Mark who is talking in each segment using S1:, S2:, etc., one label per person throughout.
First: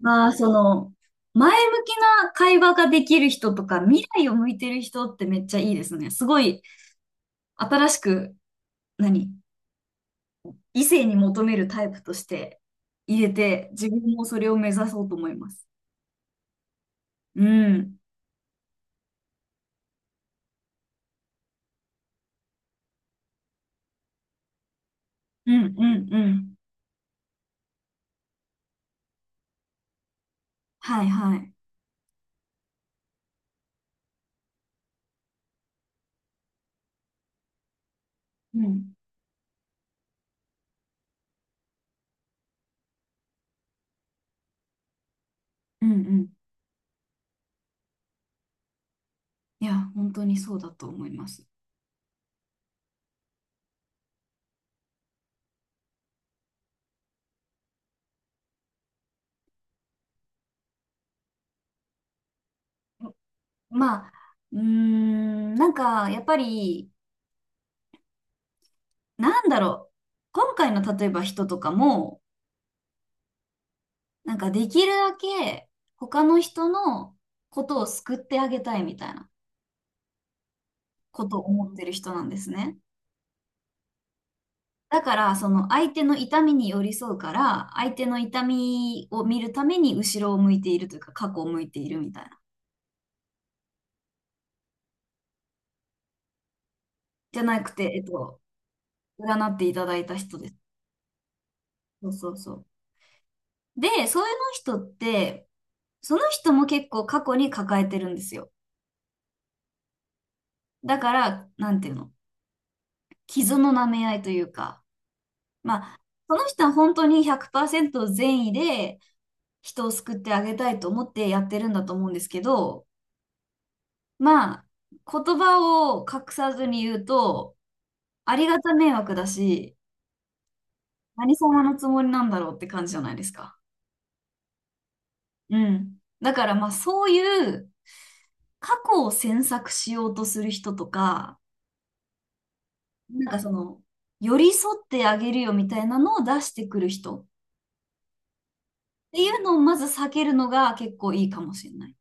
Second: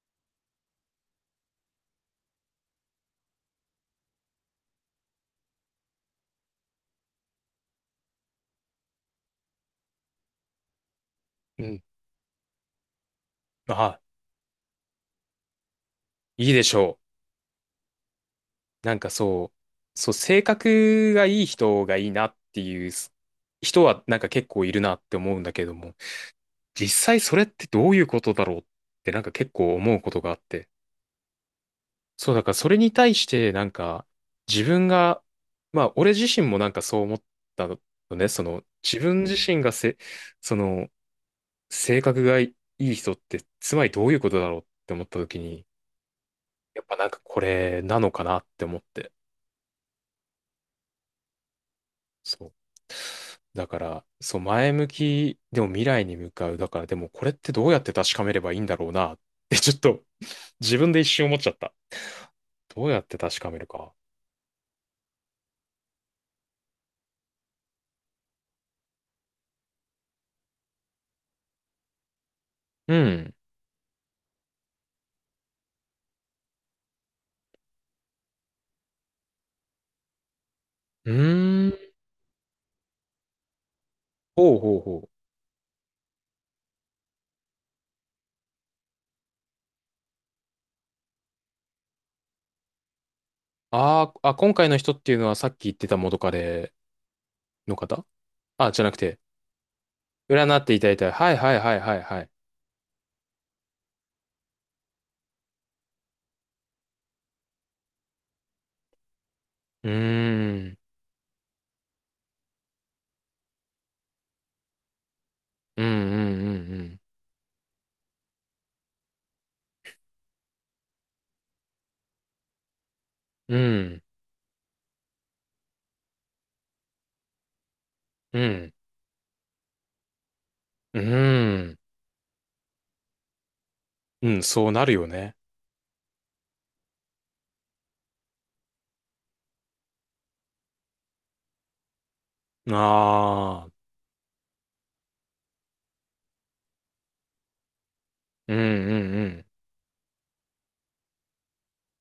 S1: まあ、その、前向きな会話ができる人とか、未来を向いてる人ってめっちゃいいですね。すごい、新しく、何異性に求め
S2: う
S1: る
S2: ん。
S1: タイプとして入れて、自分
S2: あ、
S1: もそれを目指そうと思います。
S2: いいでしょ
S1: うん。
S2: う。なんかそう、性格がいい人がいいなっていう人はなんか結構いるなって思うん
S1: う
S2: だ
S1: ん、
S2: けど
S1: う
S2: も、
S1: ん、うん。
S2: 実際それってどういうことだろうってなんか結構思うことがあって。
S1: はいはい。
S2: そう、だからそれに対してなんか自分が、まあ俺自身もなんかそう思ったのね、そ
S1: う
S2: の
S1: ん、
S2: 自分自身がせ、その性格がいい人ってつまりどういうことだろうって思った時に、
S1: うん、うん。
S2: やっぱなんかこれなのかなって思って。
S1: いや、本当にそうだと思います。
S2: そう。だから、そう、前向き、でも未来に向かう。だから、でもこれってどうやって確かめればいいんだろうなって、ちょっと自分で一瞬思っちゃった。どうやって確かめるか。
S1: まあ、なんか、やっぱり、なんだろう。今回の例えば人とかも、
S2: うん。
S1: なんかできるだけ他の人のことを救ってあげたいみたいな
S2: う
S1: ことを
S2: ー
S1: 思ってる
S2: ん。
S1: 人なんですね。
S2: ほうほう
S1: だ
S2: ほう。
S1: からその相手の痛みに寄り添うから相手の痛みを見るために後ろを向いているというか過去を向いているみたいな。
S2: あーあ、今回の人っていうのはさっき言ってた元カレ
S1: じゃなく
S2: の
S1: て、
S2: 方あ、じゃなくて、
S1: 占っていただいた人です。
S2: 占っていただいた。はいはいはいはい
S1: そう
S2: はい。
S1: そうそう。で、そういうの人ってその人も結構過去に抱えてるんですよ。
S2: うーん。
S1: だから、なんていうの、傷の舐め合いというか、
S2: う
S1: ま
S2: んう
S1: あ、その人
S2: ん
S1: は
S2: う
S1: 本
S2: ん
S1: 当に100%善意で人を救ってあげたいと思ってやってるんだと思うんですけど、
S2: うん。うん。
S1: まあ、言葉を隠さずに言うと、あ
S2: う
S1: りが
S2: ん。
S1: た迷惑だし、
S2: う
S1: 何様の
S2: ん。
S1: つもりなんだろうって感じじゃないですか。
S2: うん、そうなるよね。
S1: うん。だからまあ、そういう過去を詮索しようとする人とか、なんかそ
S2: ああ。
S1: の、寄り添ってあげるよみたいなのを出してくる人っ
S2: うんうん
S1: て
S2: う
S1: いう
S2: ん。
S1: のをまず避けるのが結構いいかもしれない。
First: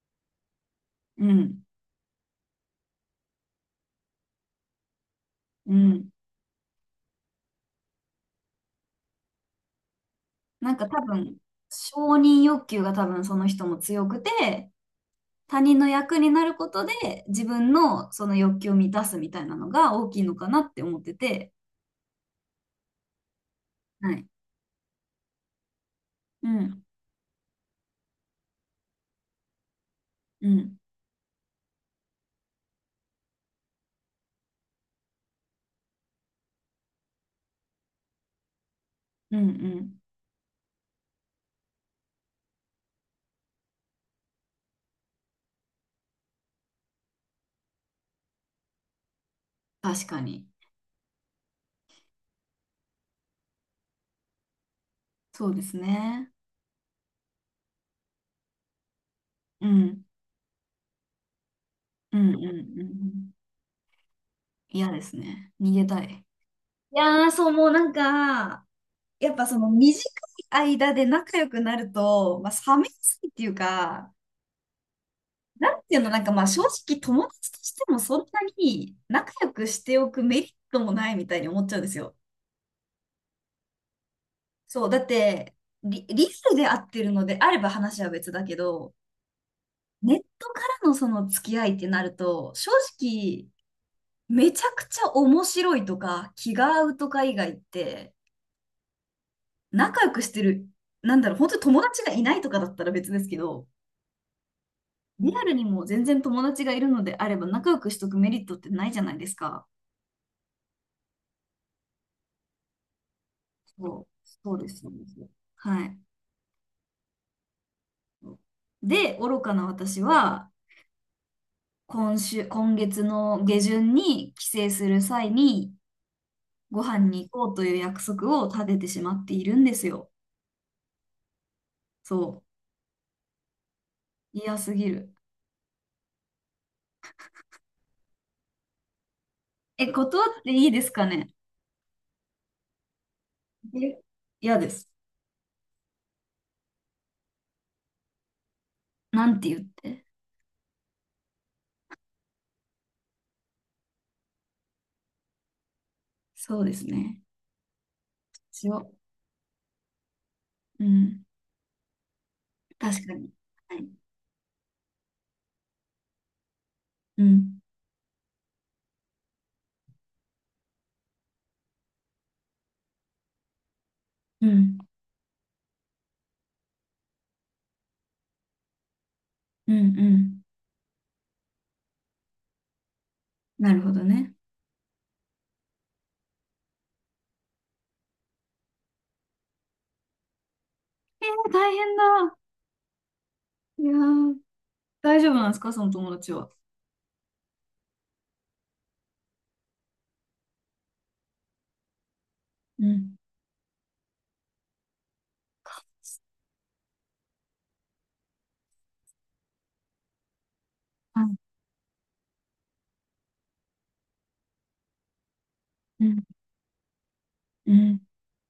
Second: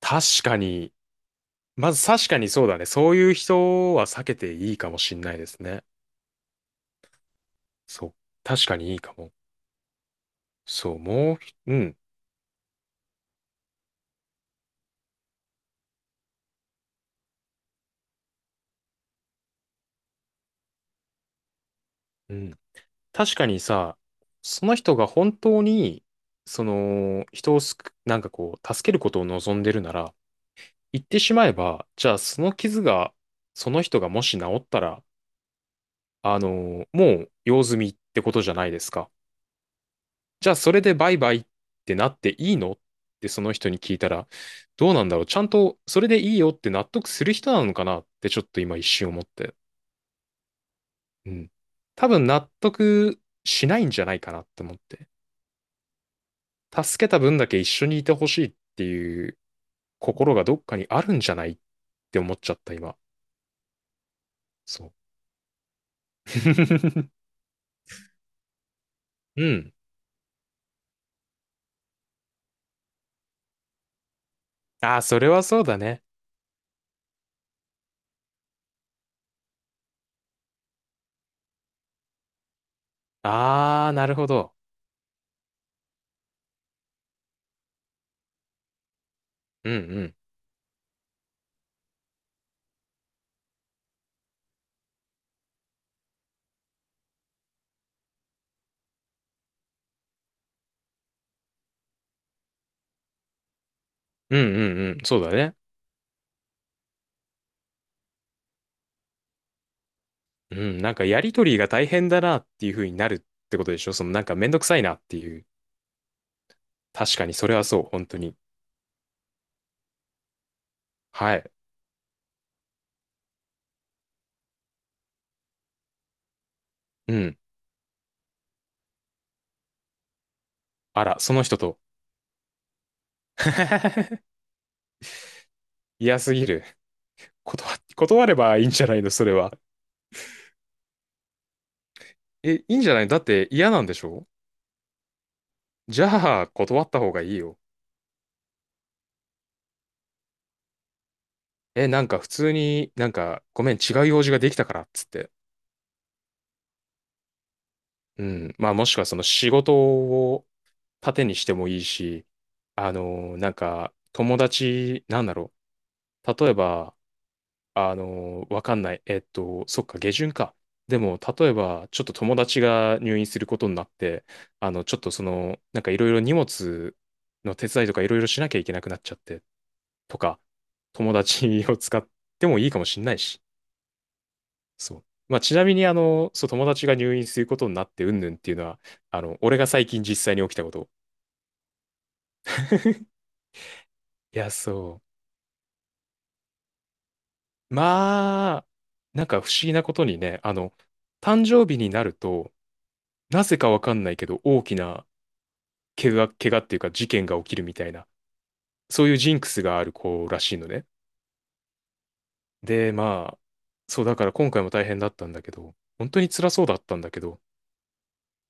S2: 確かに。
S1: うん。
S2: まず確かにそうだね。そういう人は避けていいかもしんないです
S1: う
S2: ね。
S1: ん。
S2: そう。確かにいいかも。
S1: なんか多分、
S2: う
S1: 承
S2: ん、
S1: 認欲求が多分その人も強くて、他人の役になることで自分のその欲求を満たすみたいなのが大きいのかなって思ってて。
S2: うん。確かにさ、
S1: はい。
S2: その人が本当に、
S1: う
S2: そ
S1: ん。
S2: の、人をすく、なんかこう、助けることを望んでるなら、
S1: うん。
S2: 言ってしまえば、じゃあその傷が、その人がもし治ったら、あの、もう用済みってことじゃないですか。
S1: うん。うん。
S2: じゃあそれでバイバイってなっていいのってその人に聞いたら、どうなんだろうちゃんとそれでいいよって納得する人なのかなってちょっと今一瞬思って。
S1: 確かに。
S2: うん。多分納得しないんじゃないかなって思って。
S1: そうですね。
S2: 助けた分だけ一緒にいてほしいっていう
S1: うん。
S2: 心がどっかにあるんじゃないっ
S1: う
S2: て
S1: ん。う
S2: 思っ
S1: ん。
S2: ち
S1: う
S2: ゃった今。
S1: ん。
S2: そう。
S1: 嫌ですね。逃げたい。い やー、そう、もうなんか、やっ
S2: う
S1: ぱその
S2: ん。
S1: 短い間で仲良くなると、まあ、冷めやすいっていうか、
S2: ああ、それはそう
S1: な
S2: だ
S1: んていう
S2: ね。
S1: の、なんかまあ正直友達としてもそんなに仲良くしておくメリットもないみたいに思っちゃうんですよ。
S2: ああ、なるほど。
S1: そう、だってリアルで会ってるのであれば話は別だけど、
S2: うんう
S1: ネ
S2: ん。
S1: ットからのその付き合いってなると、正直めちゃくちゃ面白いとか気が合うとか以外って、仲良くしてる、なんだろう、本当に友達がいないとかだったら別ですけど、
S2: うんうんうん。そう
S1: リ
S2: だ
S1: アル
S2: ね。
S1: にも全然友達がいるのであれば仲良くしとくメリットってないじゃないですか。
S2: うん、なんかやりとりが大変だなっていう風になるってことでしょそ
S1: そう、
S2: のなんかめん
S1: そう
S2: どく
S1: で
S2: さ
S1: す、
S2: い
S1: そう
S2: なっ
S1: で
S2: て
S1: す。
S2: いう。
S1: はい。
S2: 確かにそれはそう、本当に。
S1: で、愚かな私は、
S2: はい。
S1: 今週、今月の下旬に帰省する際に、ご飯
S2: う
S1: に行
S2: ん。
S1: こうという約束を立ててしまっているんですよ。
S2: あら、その人と。
S1: そう。嫌すぎる。
S2: 嫌すぎる。断、断ればいいんじゃないのそれは。
S1: え、断っていいですかね。
S2: え、いいんじゃないのだって嫌なんで
S1: え、
S2: しょ
S1: 嫌です。
S2: じゃあ、断った方がいいよ。
S1: なんて言って。
S2: え、なんか普通になんか、ごめん、違う用事ができたからっつって。
S1: そうですね。
S2: うん。
S1: し
S2: まあも
S1: よ
S2: しくはその仕事を
S1: う。うん。
S2: 盾にしてもいいし、
S1: 確かに。
S2: なん
S1: はい。
S2: か友達、なんだろう。例えば、
S1: うん。
S2: わかんない。そっか、下旬か。でも、例えば、ちょっと友達が入院することになって、
S1: う
S2: あ
S1: ん。
S2: の、ちょっとその、なんかいろいろ荷物の手伝いとかいろいろしなきゃいけなくなっちゃって、
S1: うん。う
S2: とか、
S1: ん。
S2: 友達を使ってもいいかもしんないし。
S1: なるほどね。
S2: そう。まあ、ちなみに、あの、そう、友達が入院することになって、うんぬんっていうのは、あの、俺が最近実際に起きたこと。
S1: えー、大変だ。いやー、
S2: いや、そ
S1: 大丈夫なんですかその友達は。
S2: う。まあ、なんか不思議なことにね、あの、誕生日になると、
S1: うん。
S2: なぜかわかんないけど、大きな怪我っていうか事件が起きるみたいな、そういうジンクスがある子らしいのね。
S1: あ
S2: で、まあ、そうだから今回も大変だったんだけど、
S1: う
S2: 本当
S1: ん。
S2: に辛そうだったんだけど、
S1: うん。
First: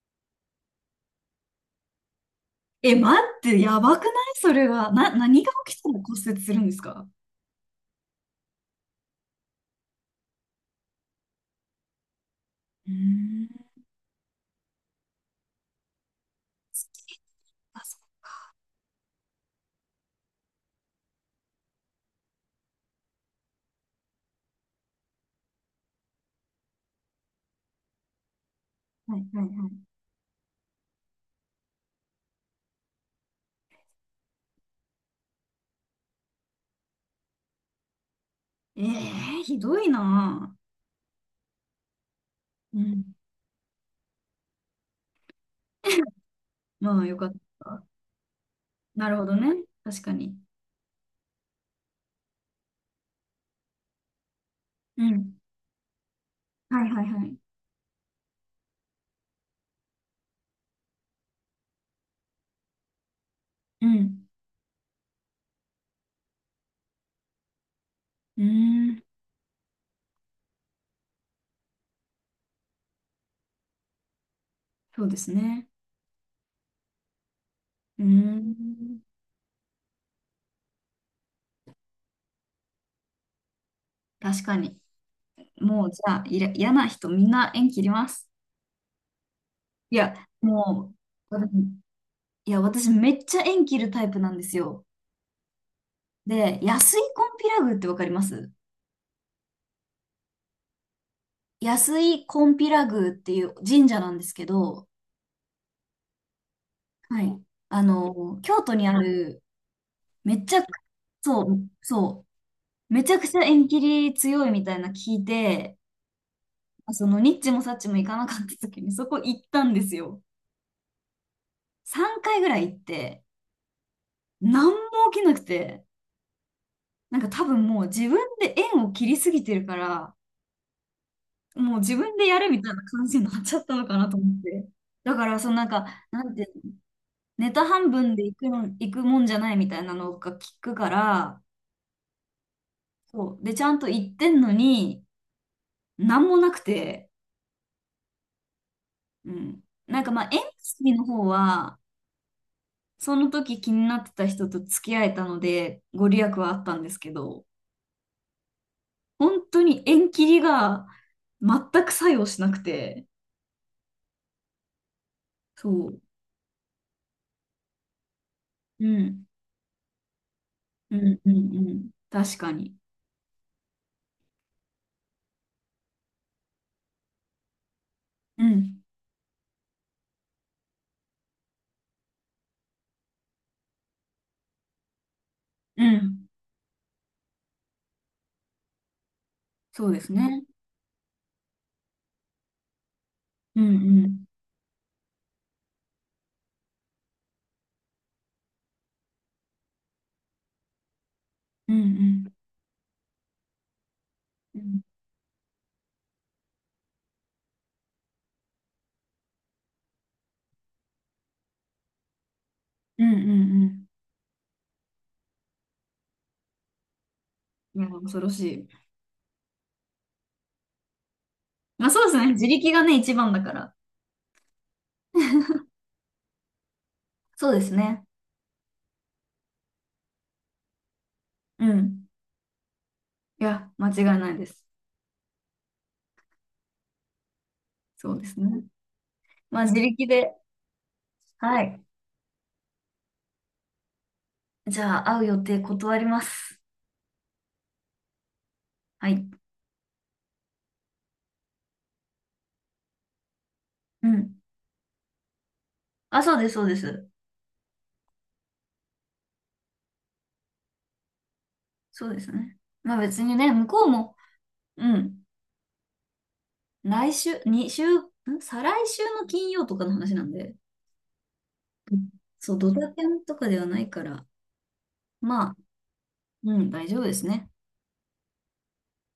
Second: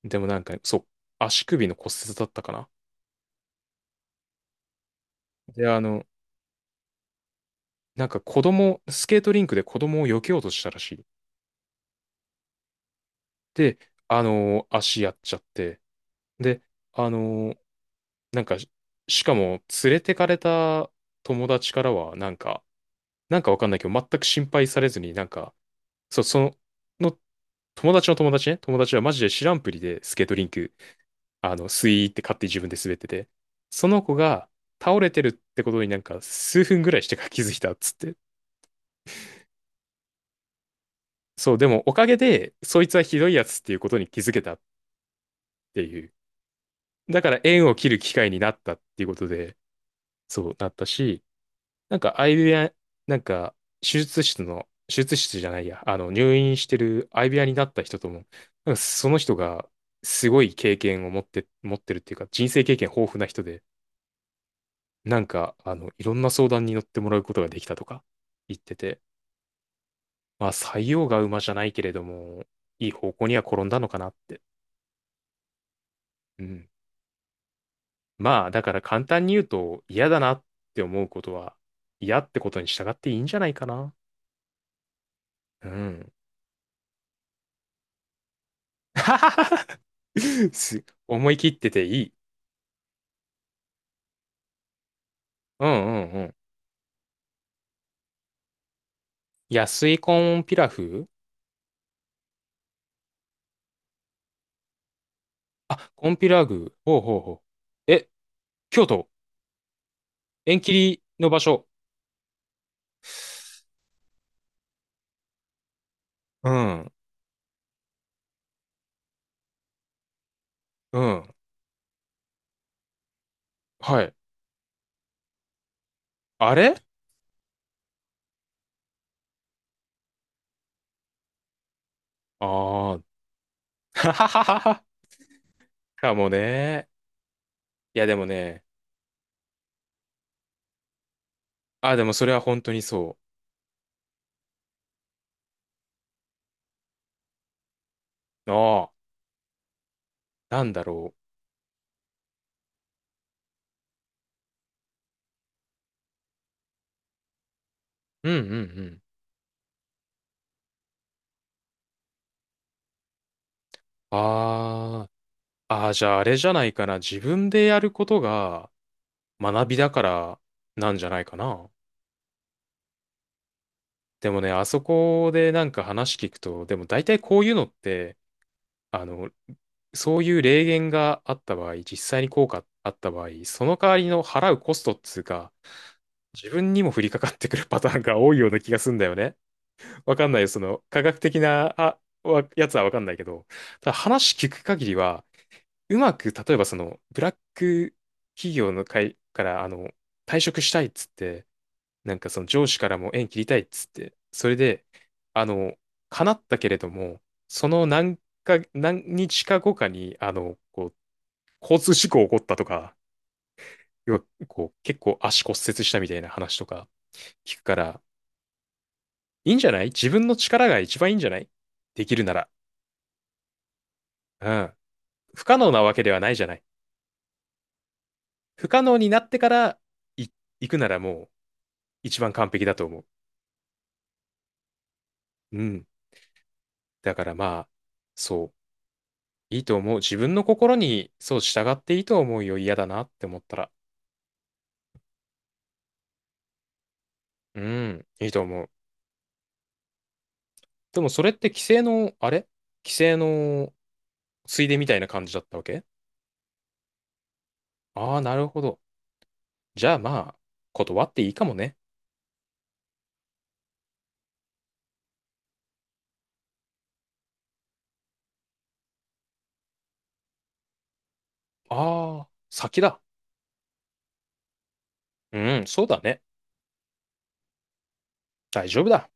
S2: でもなんか、そう、足首の骨折だったかな。
S1: え、待って、やばくないそれは。何が
S2: で、
S1: 起
S2: あ
S1: きたら
S2: の、
S1: 骨折するんですか。
S2: なんか子供、スケートリンクで子供を避けようとしたらしい。
S1: うーん。
S2: で、あの、足やっちゃって、で、
S1: ス
S2: あ
S1: キー。
S2: の、
S1: あ、そ
S2: なんか、しかも連れてかれた友達からは、なんか、なんかわかんないけど、全く心配されずに、なんか、その友達の友達ね、友達はマ
S1: う。はい
S2: ジで
S1: は
S2: 知ら
S1: い
S2: ん
S1: は
S2: ぷり
S1: い。
S2: でスケートリンク、あの、スイーって勝手に自分で滑ってて、その子が倒れてるってことになんか数分ぐらいしてから気づいたっつって。
S1: えー、ひどいな。
S2: そう、でもおかげで、
S1: ぁう
S2: そいつは
S1: ん。
S2: ひどいやつっていうことに気づけたって いう。
S1: まあ、よ
S2: だ
S1: か
S2: か
S1: っ
S2: ら縁を
S1: た。
S2: 切る機会になったってい
S1: な
S2: うこ
S1: るほ
S2: と
S1: ど
S2: で、
S1: ね。確かに。
S2: そうなったし、なんか相部屋、なんか手
S1: う
S2: 術室
S1: ん。
S2: じゃないや、あの入院して
S1: はいはい
S2: る
S1: は
S2: 相部
S1: い。
S2: 屋になった人とも、なんかその人がすごい経験を持って、持ってるっていうか人生経験豊富な人で、
S1: うん。
S2: なんかあのいろんな相談に乗ってもらうことができたとか
S1: う
S2: 言って
S1: ー
S2: て、
S1: ん。
S2: まあ採用が馬じゃないけれども、いい方向には転んだのかなって。
S1: そうですね。
S2: うん。
S1: うー
S2: まあだから
S1: ん。
S2: 簡単に言うと嫌だなって思うことは嫌ってことに従っていいんじゃないかな。
S1: 確かに。
S2: う
S1: もう、じ
S2: ん。
S1: ゃあ、嫌な人、みんな縁切ります。いや、も
S2: 思
S1: う、
S2: い切
S1: 私、
S2: ってていい。
S1: いや、私めっちゃ縁切るタイプなんですよ。
S2: うんうんうん。
S1: で、安井コンピラ宮ってわかります？
S2: 安いコンピラフ
S1: 安井コンピラ宮っていう神社なんですけど、
S2: あ、コンピラグ。ほうほう
S1: は
S2: ほ
S1: い。あ
S2: う。え、
S1: の、京都に
S2: 京
S1: あ
S2: 都
S1: る、めち
S2: 縁
S1: ゃく、
S2: 切りの場
S1: そう、
S2: 所。
S1: そう、めちゃくちゃ縁切り強いみたいな聞いて、
S2: うん、
S1: そのニッチもサッチも行かなかった時にそこ行ったんですよ。
S2: うん。
S1: 3回ぐらい行って、
S2: はい。
S1: 何も起きなくて、
S2: あれ
S1: なんか多分もう自分で縁を切りすぎてるから、もう自分でやるみたいな
S2: ああー。
S1: 感じになっちゃったのかな
S2: は
S1: と
S2: は
S1: 思っ
S2: はは
S1: て。
S2: は。
S1: だから、そのなんか、
S2: か
S1: な
S2: も
S1: んて
S2: ね。
S1: ネタ半
S2: いや
S1: 分
S2: で
S1: で
S2: も
S1: 行くの、
S2: ね。
S1: 行くもんじゃないみたいなのが聞くから、
S2: あ、でもそれは本当にそ
S1: そう。で、ちゃんと行ってんのに、なんもなくて、
S2: う。あ
S1: うん。なんかまあ、縁
S2: あ、なん
S1: 結
S2: だ
S1: びの
S2: ろ
S1: 方は、その時気になってた人と付き合えたので、ご利益はあったんですけど、
S2: う。うんうんうん。
S1: 本当に縁切りが全く作用しなくて、
S2: ああ。あ
S1: そ
S2: あ、
S1: う。
S2: じゃああれじゃないかな。自分でやることが
S1: うん。
S2: 学びだからな
S1: う
S2: んじゃな
S1: ん、
S2: い
S1: う
S2: か
S1: ん、
S2: な。
S1: うん。確かに。
S2: でもね、あそこでなんか話聞くと、でも大体こういうのって、
S1: うん。
S2: あの、そういう霊言があった場合、実際に効果あった場合、その代わりの払うコストっつうか、
S1: うん。
S2: 自分にも降りかかってくるパターンが多いような気がすんだよね。
S1: そうです
S2: わかんない
S1: ね。
S2: よ、その科学的な、あ、わやつはわかんないけど、
S1: うん、
S2: ただ
S1: うん。
S2: 話聞く限りは、うまく、例えばその、ブラック企業の会から、あの、退職したいっつって、
S1: うん、う
S2: なんか
S1: ん。
S2: その上司からも縁切りたいっつって、それ
S1: うん、
S2: で、あの、叶ったけれども、その何何日か後かに、あの、こう、交通事故起こったとか、
S1: うん、うん。うん。
S2: 要はこう、結構足骨折したみたいな話とか聞くか
S1: いや、
S2: ら、
S1: 恐ろしい。
S2: いいんじゃない自分の力が一番いいんじゃない
S1: まあそう
S2: で
S1: で
S2: き
S1: す
S2: る
S1: ね。
S2: な
S1: 自
S2: ら。
S1: 力がね、一番だから。
S2: うん。不可能なわけではないじゃない。
S1: そうですね。
S2: 不可能になってからい行くならもう
S1: うん。
S2: 一番完璧だと思う。
S1: いや、間違いないです。
S2: うん。だからまあ、
S1: そうです
S2: そう。
S1: ね。
S2: い
S1: まあ
S2: い
S1: 自
S2: と思う。
S1: 力
S2: 自
S1: で。
S2: 分の心に、そう、
S1: は
S2: 従っ
S1: い。
S2: ていいと思うよ。嫌だなって思ったら。
S1: じゃあ、会う予定断ります。
S2: うん、いいと思う。
S1: はい。
S2: でもそれって規制の
S1: うん。
S2: ついでみたいな感じだったわけ
S1: あ、そうです、そうです。
S2: ああー、なるほど。じゃあまあ、断っていいかもね。
S1: そうですね。まあ別にね、向こうも、うん。来週、2週、再来週の金曜とかの話なんで、うん。
S2: ああ、
S1: そう、ド
S2: 先
S1: タ
S2: だ。
S1: キャンとかではないから、まあ、
S2: うん、そうだね。
S1: うん、大丈夫ですね。
S2: 大丈夫だ。